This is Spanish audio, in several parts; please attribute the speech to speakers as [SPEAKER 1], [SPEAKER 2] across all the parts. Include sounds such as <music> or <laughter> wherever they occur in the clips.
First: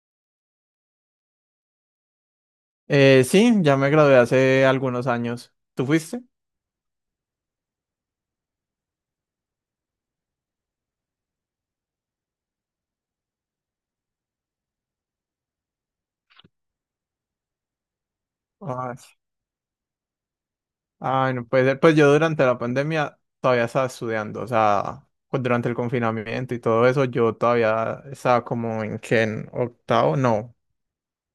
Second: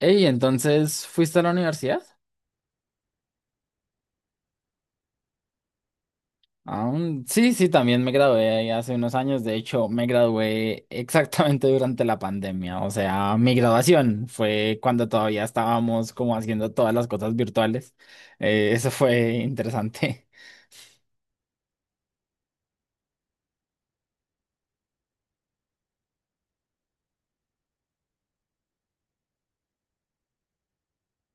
[SPEAKER 1] Ey, entonces, ¿fuiste a la universidad?
[SPEAKER 2] Sí, ya me gradué hace algunos años. ¿Tú fuiste?
[SPEAKER 1] Sí, sí, también me gradué ahí hace unos años. De hecho, me gradué <laughs> exactamente durante la pandemia. O sea, mi graduación fue cuando todavía estábamos como haciendo todas las cosas virtuales. Eso
[SPEAKER 2] Ay,
[SPEAKER 1] fue interesante.
[SPEAKER 2] ay, no puede ser. Pues yo durante la pandemia todavía estaba estudiando, o sea, durante el confinamiento y todo eso, yo todavía estaba como en que en octavo, no,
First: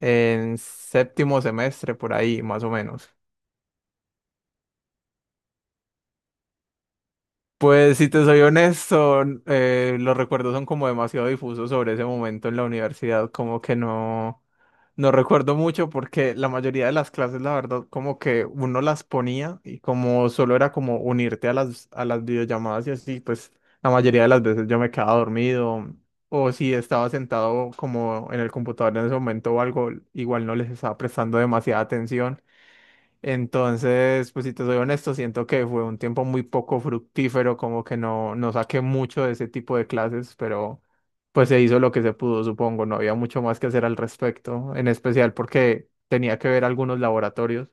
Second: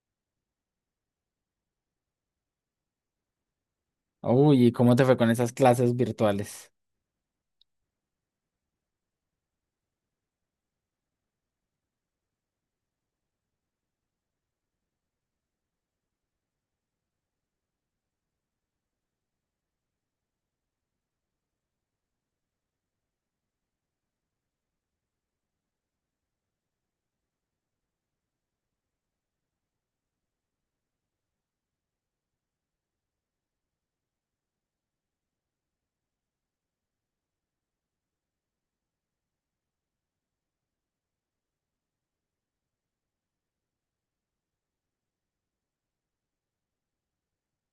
[SPEAKER 2] en séptimo semestre por ahí, más o menos.
[SPEAKER 1] <laughs> Uy, ¿y cómo te fue con esas clases virtuales?
[SPEAKER 2] Pues si te soy honesto, los recuerdos son como demasiado difusos sobre ese momento en la universidad, como que no, no recuerdo mucho porque la mayoría de las clases, la verdad, como que uno las ponía y como solo era como unirte a las videollamadas y así, pues la mayoría de las veces yo me quedaba dormido o si estaba sentado como en el computador en ese momento o algo, igual no les estaba prestando demasiada atención. Entonces, pues si te soy honesto, siento que fue un tiempo muy poco fructífero, como que no, no saqué mucho de ese tipo de clases, pero pues se hizo lo que se pudo, supongo, no había mucho más que hacer al respecto, en especial porque tenía que ver algunos laboratorios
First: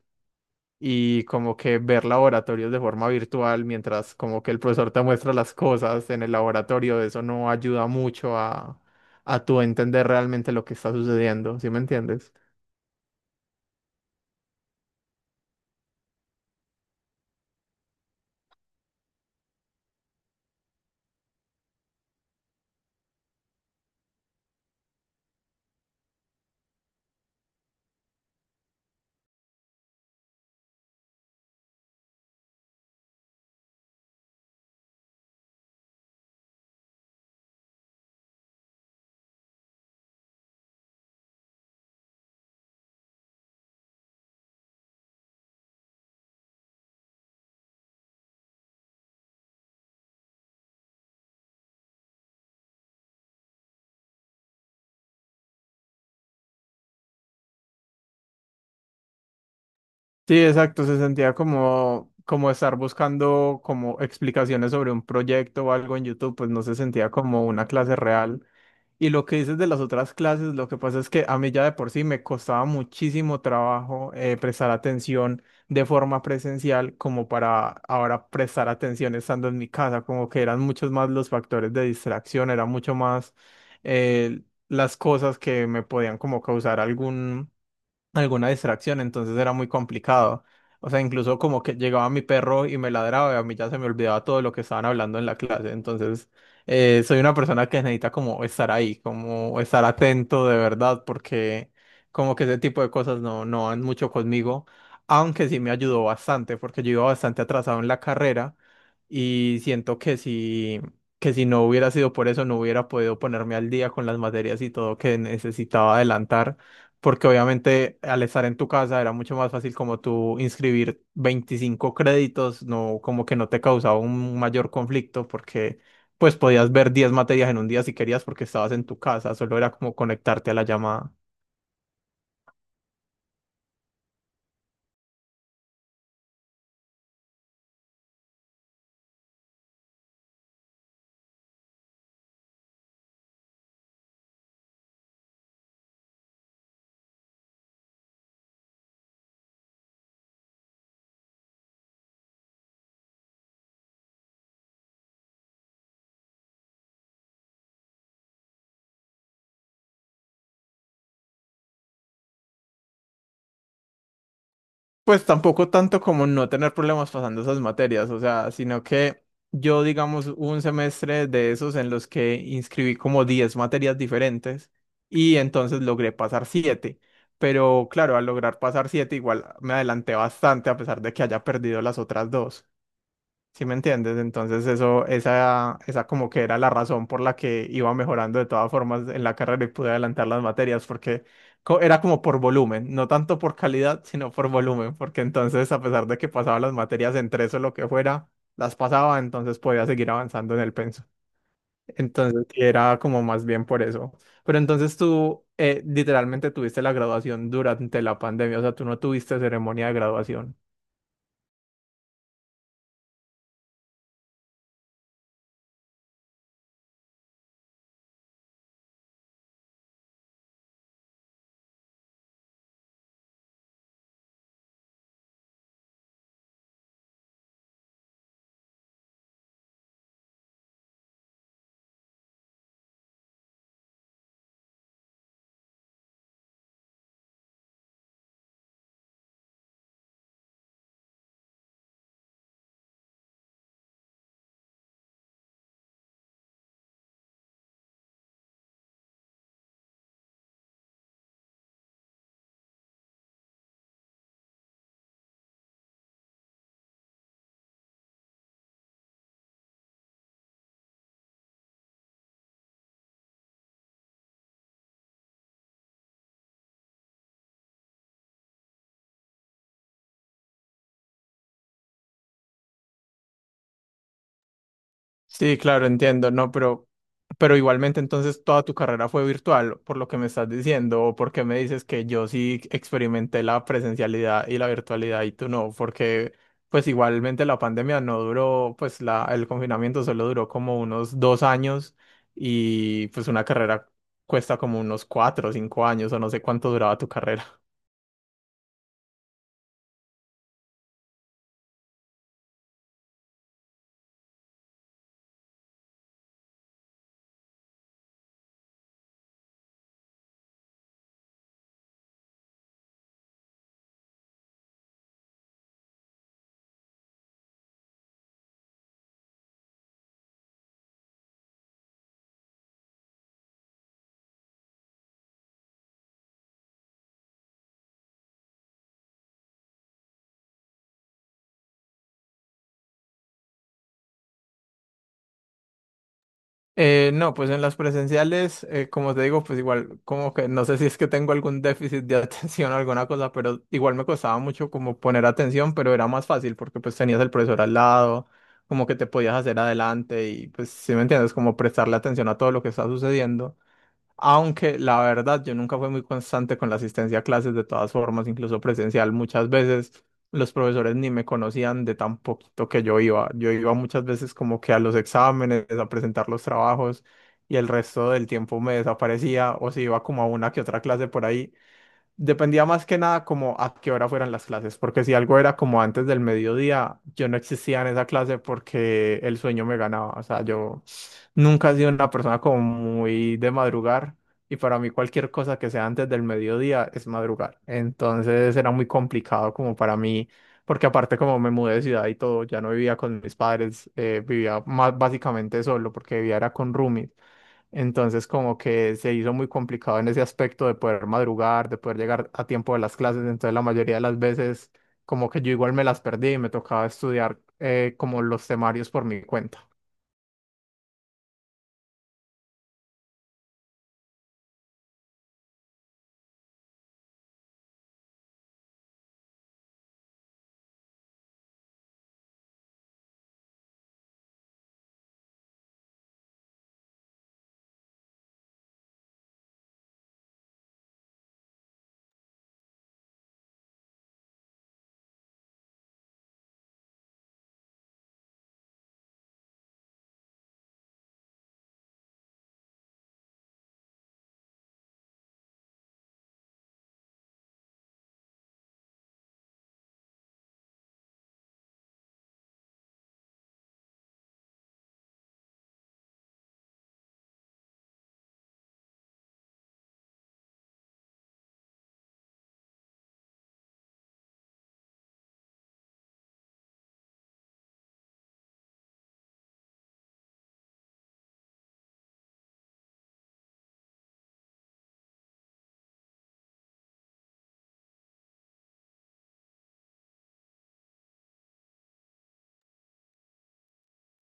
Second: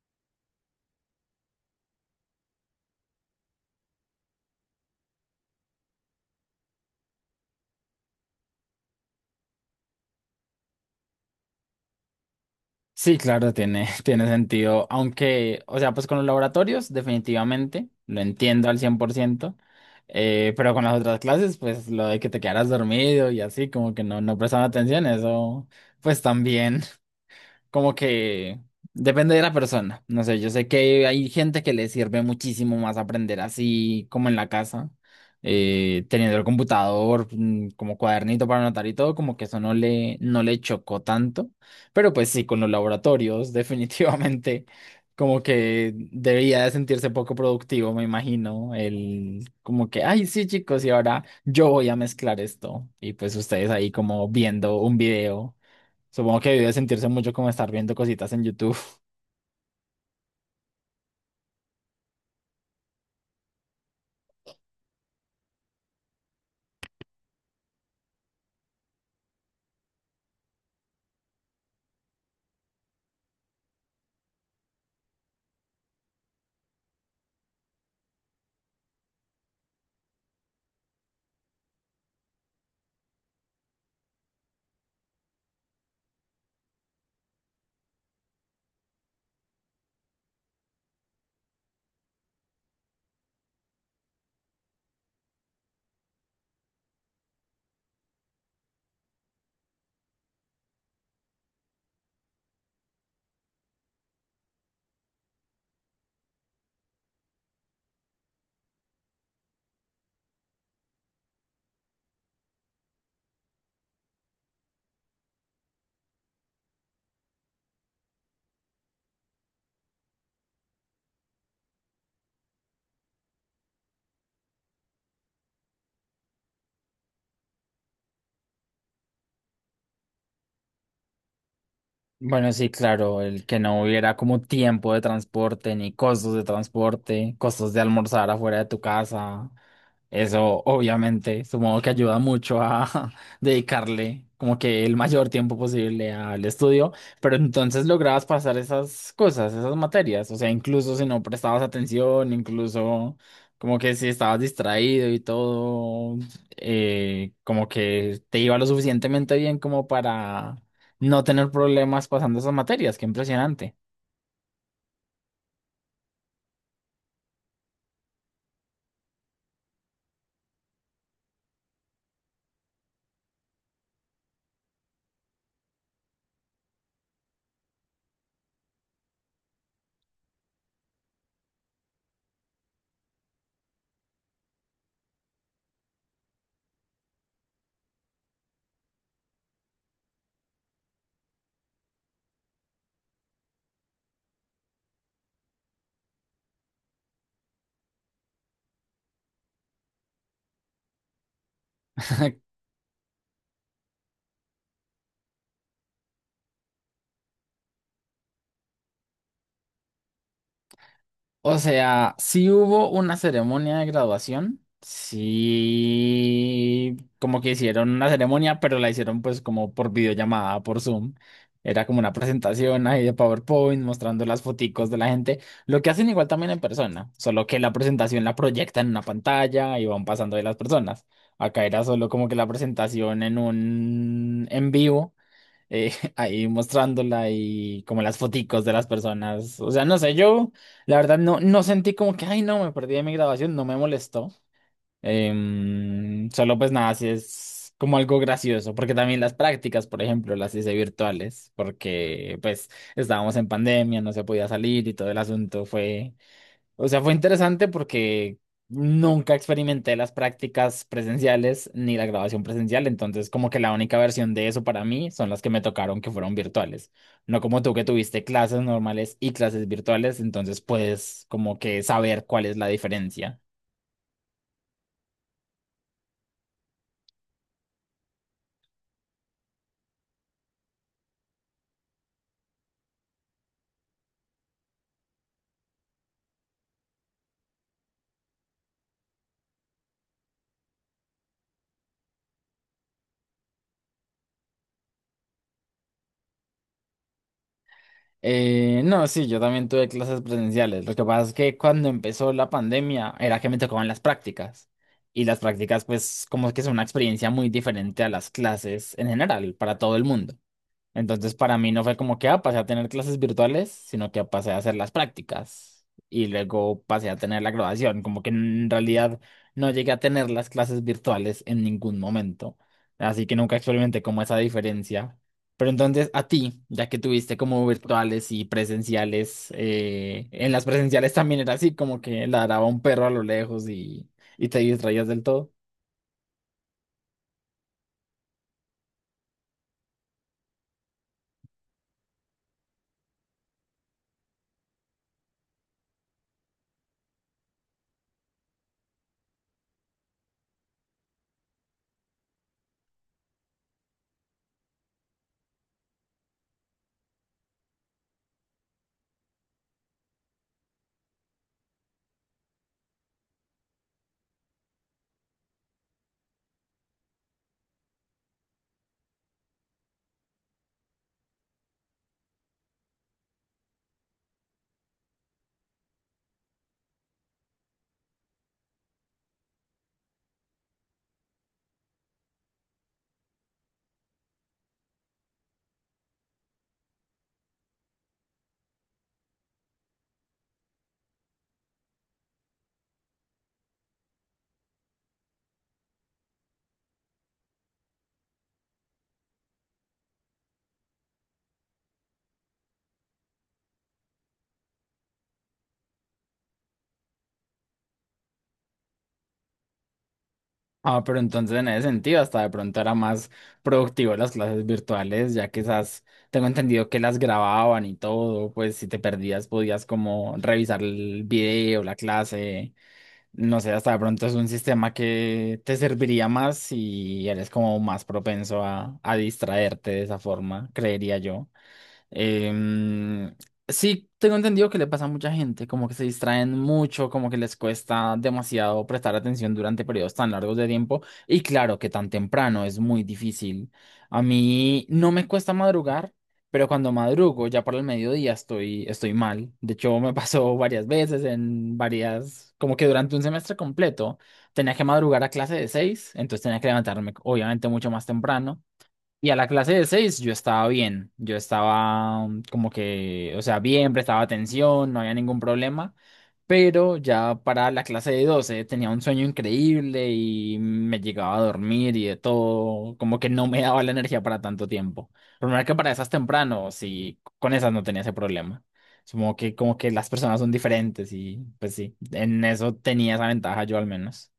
[SPEAKER 2] y como que ver laboratorios de forma virtual mientras como que el profesor te muestra las cosas en el laboratorio, eso no ayuda mucho a tu entender realmente lo que está sucediendo, ¿sí me entiendes?
[SPEAKER 1] Sí, claro, tiene, <laughs> tiene sentido. Aunque, o sea, pues con los laboratorios, definitivamente, lo entiendo al 100%. Pero con las otras clases, pues lo de que te quedaras dormido y así, como que no, no prestaban atención, eso, pues también como que depende de la persona. No sé, yo sé que hay gente que le sirve muchísimo más aprender así como en la casa, teniendo el computador, mm, como cuadernito para anotar y todo, como que eso no le, no le chocó tanto. Pero pues sí, con los laboratorios, <laughs> definitivamente. Como que debería de sentirse poco productivo, me imagino. El como que, ay, sí, chicos, y ahora yo voy a mezclar esto. Y pues ustedes ahí como viendo un video. Supongo que debe sentirse mucho como estar viendo cositas en YouTube.
[SPEAKER 2] Sí, exacto, se sentía como, como estar buscando como explicaciones sobre un proyecto o algo en YouTube, pues no se sentía como una clase real. Y lo que dices de las otras clases, lo que pasa es que a mí ya de por sí me costaba muchísimo trabajo prestar atención de forma presencial como para ahora prestar atención estando en mi casa, como que eran muchos más los factores de distracción, era mucho más eh, las cosas que me podían como causar algún alguna distracción, entonces era muy complicado. O sea, incluso como que llegaba mi perro y me ladraba y a mí ya se me olvidaba todo lo que estaban hablando en la clase. Entonces, soy una persona que necesita como estar ahí, como estar atento de verdad, porque como que ese tipo de cosas no, no van mucho conmigo, aunque sí me ayudó bastante, porque yo iba bastante atrasado en la carrera y siento que si no hubiera sido por eso, no hubiera podido ponerme al día con las materias y todo que necesitaba adelantar porque obviamente al estar en tu casa era mucho más fácil como tú inscribir 25 créditos, no como que no te causaba un mayor conflicto porque pues podías ver 10 materias en un día si querías porque estabas en tu casa, solo era como conectarte a la llamada.
[SPEAKER 1] Bueno, sí, claro, el que no hubiera como tiempo de transporte, ni costos de transporte, costos de almorzar afuera de tu casa. Eso obviamente, supongo que ayuda mucho a <laughs> dedicarle como que el mayor tiempo posible al estudio, pero entonces lograbas pasar esas cosas, esas materias, o sea, incluso si no prestabas atención, incluso como que si estabas distraído y todo, como que te iba lo suficientemente bien como para no tener problemas pasando esas materias, qué impresionante.
[SPEAKER 2] Pues tampoco tanto como no tener problemas pasando esas materias, o sea, sino que yo, digamos, hubo un semestre de esos en los que inscribí como 10 materias diferentes y entonces logré pasar 7. Pero claro, al lograr pasar 7 igual me adelanté bastante a pesar de que haya perdido las otras dos. ¿Sí me entiendes? Entonces eso, esa como que era la razón por la que iba mejorando de todas formas en la carrera y pude adelantar las materias, porque era como por volumen, no tanto por calidad, sino por volumen, porque entonces a pesar de que pasaba las materias en tres o lo que fuera, las pasaba, entonces podía seguir avanzando en el penso. Entonces
[SPEAKER 1] <laughs>
[SPEAKER 2] sí, era como más bien por eso. Pero entonces tú literalmente tuviste la graduación durante la pandemia, o sea, tú no tuviste ceremonia de graduación.
[SPEAKER 1] O sea, sí hubo una ceremonia de graduación, sí, como que hicieron una ceremonia, pero la hicieron pues como por videollamada, por Zoom. Era como una presentación ahí de PowerPoint mostrando las foticos de la gente, lo que hacen igual también en persona, solo que la presentación la proyectan en una pantalla y van pasando de las personas. Acá era solo como que la presentación en un en vivo <laughs> ahí mostrándola y como las foticos de las personas. O sea, no sé, yo la verdad no, no sentí como que, ay, no, me perdí de mi grabación, no me molestó. Solo pues nada, si es como algo gracioso, porque también las prácticas, por ejemplo, las hice virtuales, porque pues estábamos en pandemia, no se podía salir y todo el asunto fue o sea, fue interesante porque nunca experimenté las prácticas presenciales ni la grabación presencial, entonces como que la única versión de eso para mí son las que me tocaron que fueron virtuales. No como tú que tuviste clases normales y clases virtuales, entonces puedes como que saber cuál es la diferencia.
[SPEAKER 2] Sí, claro, entiendo, no, pero igualmente entonces toda tu carrera fue virtual, por lo que me estás diciendo, o porque me dices que yo sí experimenté la presencialidad y la virtualidad y tú no, porque pues igualmente la pandemia no duró, pues la, el confinamiento solo duró como unos 2 años y pues una carrera cuesta como unos cuatro o cinco años o no sé cuánto duraba tu carrera.
[SPEAKER 1] No, sí, yo también tuve clases presenciales. Lo que pasa es que cuando empezó la pandemia era que me tocaban las prácticas. Y las prácticas, pues, como que son una experiencia muy diferente a las clases en general, para todo el mundo. Entonces, para mí no fue como que, ah, pasé a tener clases virtuales, sino que pasé a hacer las prácticas y luego pasé a tener la graduación. Como que en realidad no llegué a tener las clases virtuales en ningún momento. Así que nunca experimenté como esa diferencia. Pero entonces, a ti, ya que tuviste como virtuales y presenciales, en las presenciales también era así, como que ladraba un perro a lo lejos y te distraías del todo.
[SPEAKER 2] No, pues en las presenciales, como te digo, pues igual, como que no sé si es que tengo algún déficit de <laughs> atención o alguna cosa, pero igual me costaba mucho como poner atención, pero era más fácil porque pues tenías el profesor al lado, como que te podías hacer adelante y pues si me entiendes, como prestarle atención a todo lo que está sucediendo. Aunque la verdad, yo nunca fui muy constante con la asistencia a clases de todas formas, incluso presencial. Muchas veces los profesores ni me conocían de tan poquito que yo iba. Yo iba muchas veces como que a los exámenes, a presentar los trabajos y el resto del tiempo me desaparecía o si iba como a una que otra clase por ahí. Dependía más que nada como a qué hora fueran las clases, porque si algo era como antes del mediodía, yo no existía en esa clase porque el sueño me ganaba. O sea, yo nunca he sido una persona como muy de madrugar y para mí cualquier cosa que sea antes del mediodía es madrugar. Entonces era muy complicado como para mí, porque aparte como me mudé de ciudad y todo, ya no vivía con mis padres, vivía más básicamente solo porque vivía era con roomies. Entonces, como que se hizo muy complicado en ese aspecto de poder madrugar, de poder llegar a tiempo de las clases. Entonces, la mayoría de las veces, como que yo igual me las perdí y me tocaba estudiar como los temarios por mi cuenta.
[SPEAKER 1] Ah, pero entonces en ese sentido hasta de pronto era más productivo las clases virtuales, ya que esas, tengo entendido que las grababan y todo, pues si te perdías podías como revisar el video, la clase, no sé, hasta de pronto es un sistema que te serviría más y eres como más propenso a distraerte de esa forma, creería yo. Em, sí, tengo entendido que le pasa a mucha gente, como que se distraen mucho, como que les cuesta demasiado prestar atención durante periodos tan largos de tiempo. Y claro que tan temprano es muy difícil. A mí no me cuesta madrugar, pero cuando madrugo ya para el mediodía estoy, estoy mal. De hecho, me <laughs> pasó varias veces en varias, como que durante un semestre completo tenía que madrugar a clase de seis, entonces tenía que levantarme obviamente mucho más temprano. Y a la clase de seis yo estaba bien, yo estaba mm, como que, o sea, bien, prestaba atención, no había ningún problema, pero ya para la clase de 12 tenía un sueño increíble y me llegaba a dormir y de todo, como que no me <laughs> daba la energía para tanto tiempo. Pero mira que para esas temprano, sí, con esas no tenía ese problema. Supongo que como que las personas son diferentes y pues sí, en eso tenía esa ventaja yo al menos.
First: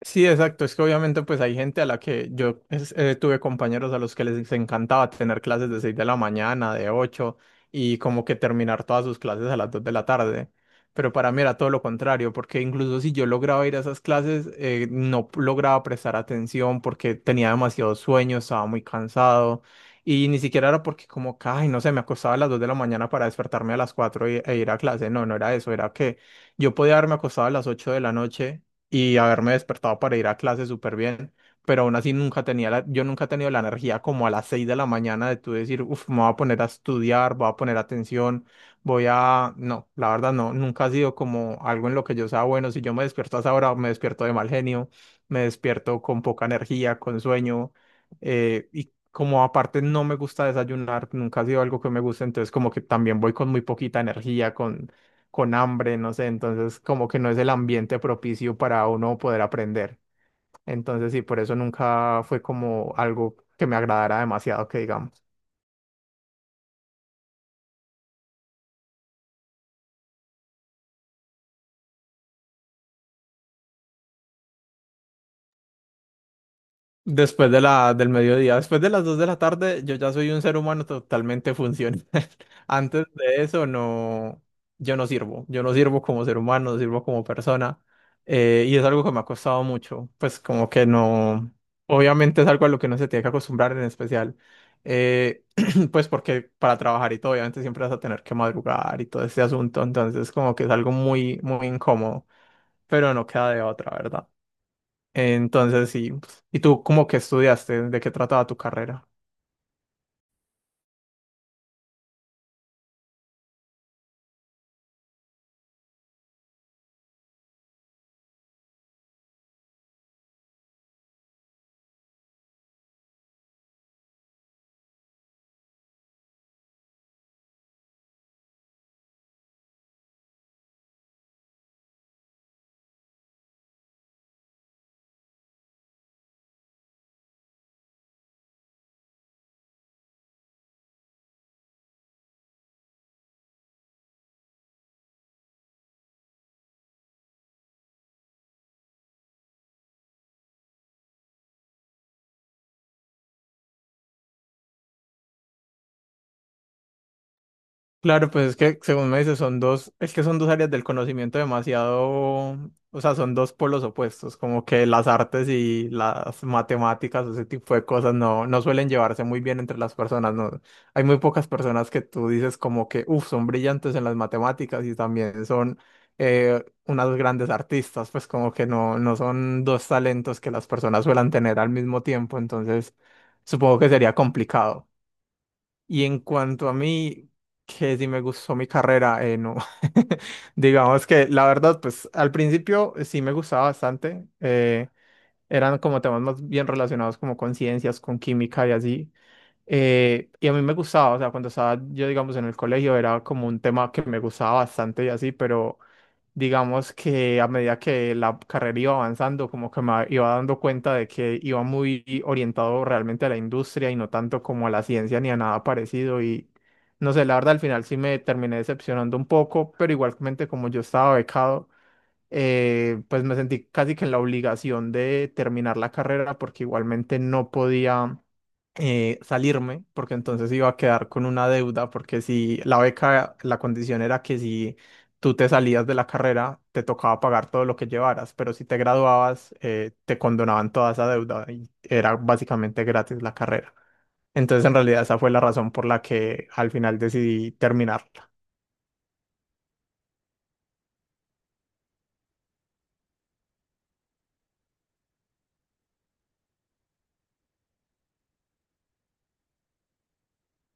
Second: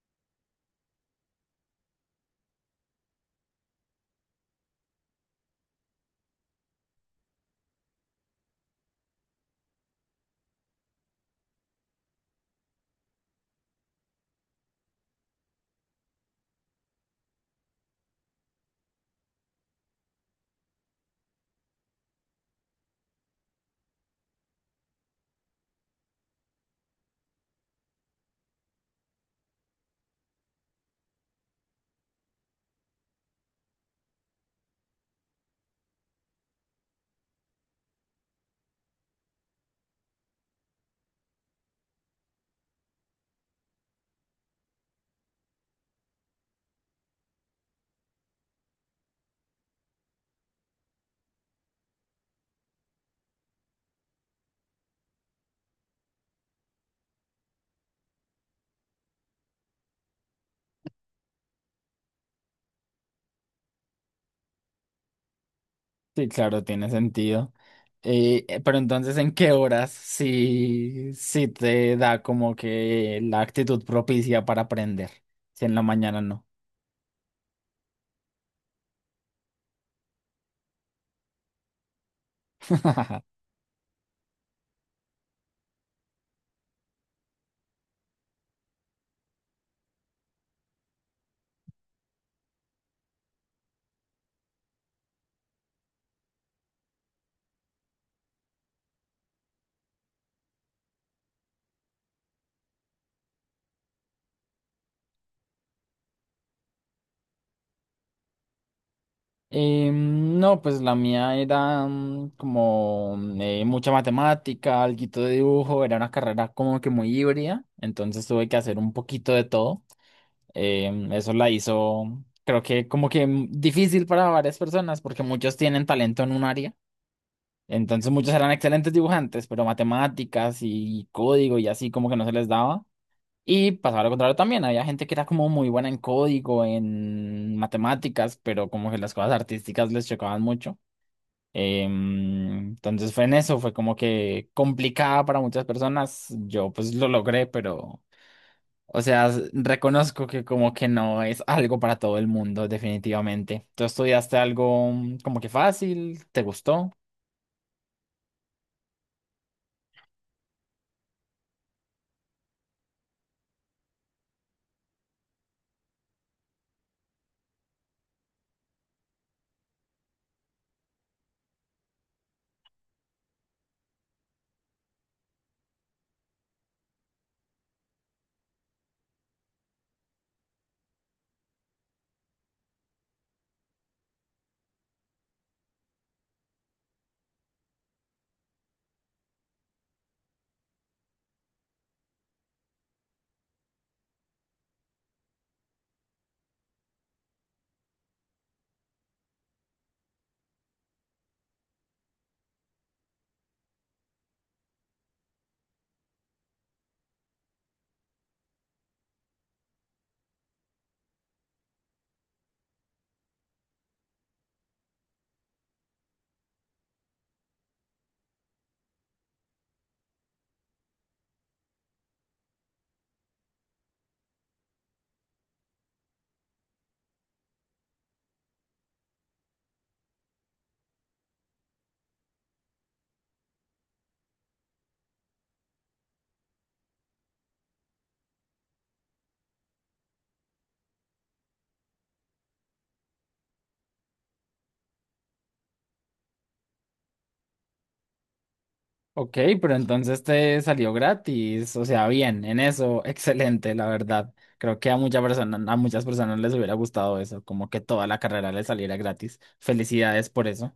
[SPEAKER 2] Sí, exacto. Es que obviamente pues hay gente a la que yo tuve compañeros a los que les encantaba tener clases de 6 de la mañana, de 8 y como que terminar todas sus clases a las 2 de la tarde. Pero para mí era todo lo contrario, porque incluso si yo lograba ir a esas clases, no lograba prestar atención porque tenía demasiado sueño, estaba muy cansado y ni siquiera era porque como, que, ay, no sé, me acostaba a las 2 de la mañana para despertarme a las 4 e ir a clase. No, no era eso, era que yo podía haberme acostado a las 8 de la noche y haberme despertado para ir a clase súper bien, pero aún así nunca tenía la, yo nunca he tenido la energía como a las 6 de la mañana de tú decir, uff, me voy a poner a estudiar, voy a poner atención, voy a, no, la verdad no, nunca ha sido como algo en lo que yo sea bueno, si yo me despierto a esa hora, me despierto de mal genio, me despierto con poca energía, con sueño, Como aparte no me gusta desayunar, nunca ha sido algo que me guste, entonces como que también voy con muy poquita energía, con hambre, no sé, entonces como que no es el ambiente propicio para uno poder aprender. Entonces sí, por eso nunca fue como algo que me agradara demasiado, que digamos.
[SPEAKER 1] Sí, claro, tiene sentido. Pero entonces, ¿en qué horas sí, sí te da como que la actitud propicia para aprender? Si en la mañana no.
[SPEAKER 2] Después de la, del mediodía, después de las 2 de la tarde, yo ya soy un ser humano totalmente funcional. <laughs> Antes de
[SPEAKER 1] <laughs>
[SPEAKER 2] eso, no, yo no sirvo. Yo no sirvo como ser humano, no sirvo como persona. Es algo que me ha costado mucho. Pues como que no, obviamente es algo a lo que no se tiene que acostumbrar en especial. eh, <clears throat> pues porque para trabajar y todo, obviamente siempre vas a tener que madrugar y todo ese asunto. Entonces como que es algo muy, muy incómodo, pero no queda de otra, ¿verdad? Entonces, sí. Pues, ¿y tú cómo que estudiaste? ¿De qué trataba tu carrera?
[SPEAKER 1] No, pues la mía era mm, como mm, mucha matemática, alguito de dibujo, era una carrera como que muy híbrida, entonces tuve que hacer un poquito de todo. Eso la hizo, creo que como que mm, difícil para varias personas porque muchos tienen talento en un área. Entonces muchos eran excelentes dibujantes, pero matemáticas y código y así como que no se les daba. Y pasaba lo contrario también, había gente que era como muy buena en código, en matemáticas, pero como que las cosas artísticas les chocaban mucho. Entonces fue en eso, fue como que complicada para muchas personas. Yo pues lo logré, pero, o sea, reconozco que como que no es algo para todo el mundo, definitivamente. ¿Tú estudiaste algo mm, como que fácil? ¿Te gustó?
[SPEAKER 2] Claro, pues es que según me dices, son dos, es que son dos áreas del conocimiento demasiado, o sea, son dos polos opuestos, como que las artes y las matemáticas, ese tipo de cosas no, no suelen llevarse muy bien entre las personas, ¿no? Hay muy pocas personas que tú dices como que, uff, son brillantes en las matemáticas y también son unas grandes artistas, pues como que no, no son dos talentos que las personas suelen tener al mismo tiempo, entonces supongo que sería complicado. Y en cuanto a mí, que si me gustó mi carrera, no. <laughs> Digamos que la verdad, pues al principio sí me gustaba bastante. Eran como temas más bien relacionados como con ciencias, con química y así. A mí me gustaba, o sea, cuando estaba yo, digamos, en el colegio era como un tema que me gustaba bastante y así, pero digamos que a medida que la carrera iba avanzando, como que me iba dando cuenta de que iba muy orientado realmente a la industria y no tanto como a la ciencia ni a nada parecido y no sé, la verdad al final sí me terminé decepcionando un poco, pero igualmente como yo estaba becado, pues me sentí casi que en la obligación de terminar la carrera porque igualmente no podía salirme, porque entonces iba a quedar con una deuda, porque si la beca, la condición era que si tú te salías de la carrera, te tocaba pagar todo lo que llevaras, pero si te graduabas, te condonaban toda esa deuda y era básicamente gratis la carrera. Entonces, en realidad, esa fue la razón por la que al final decidí terminarla.
[SPEAKER 1] Ok, pero entonces te salió gratis, o sea, bien, en eso, <laughs> excelente, la verdad. Creo que a muchas personas les hubiera gustado eso, como que toda la carrera les saliera gratis. Felicidades por eso.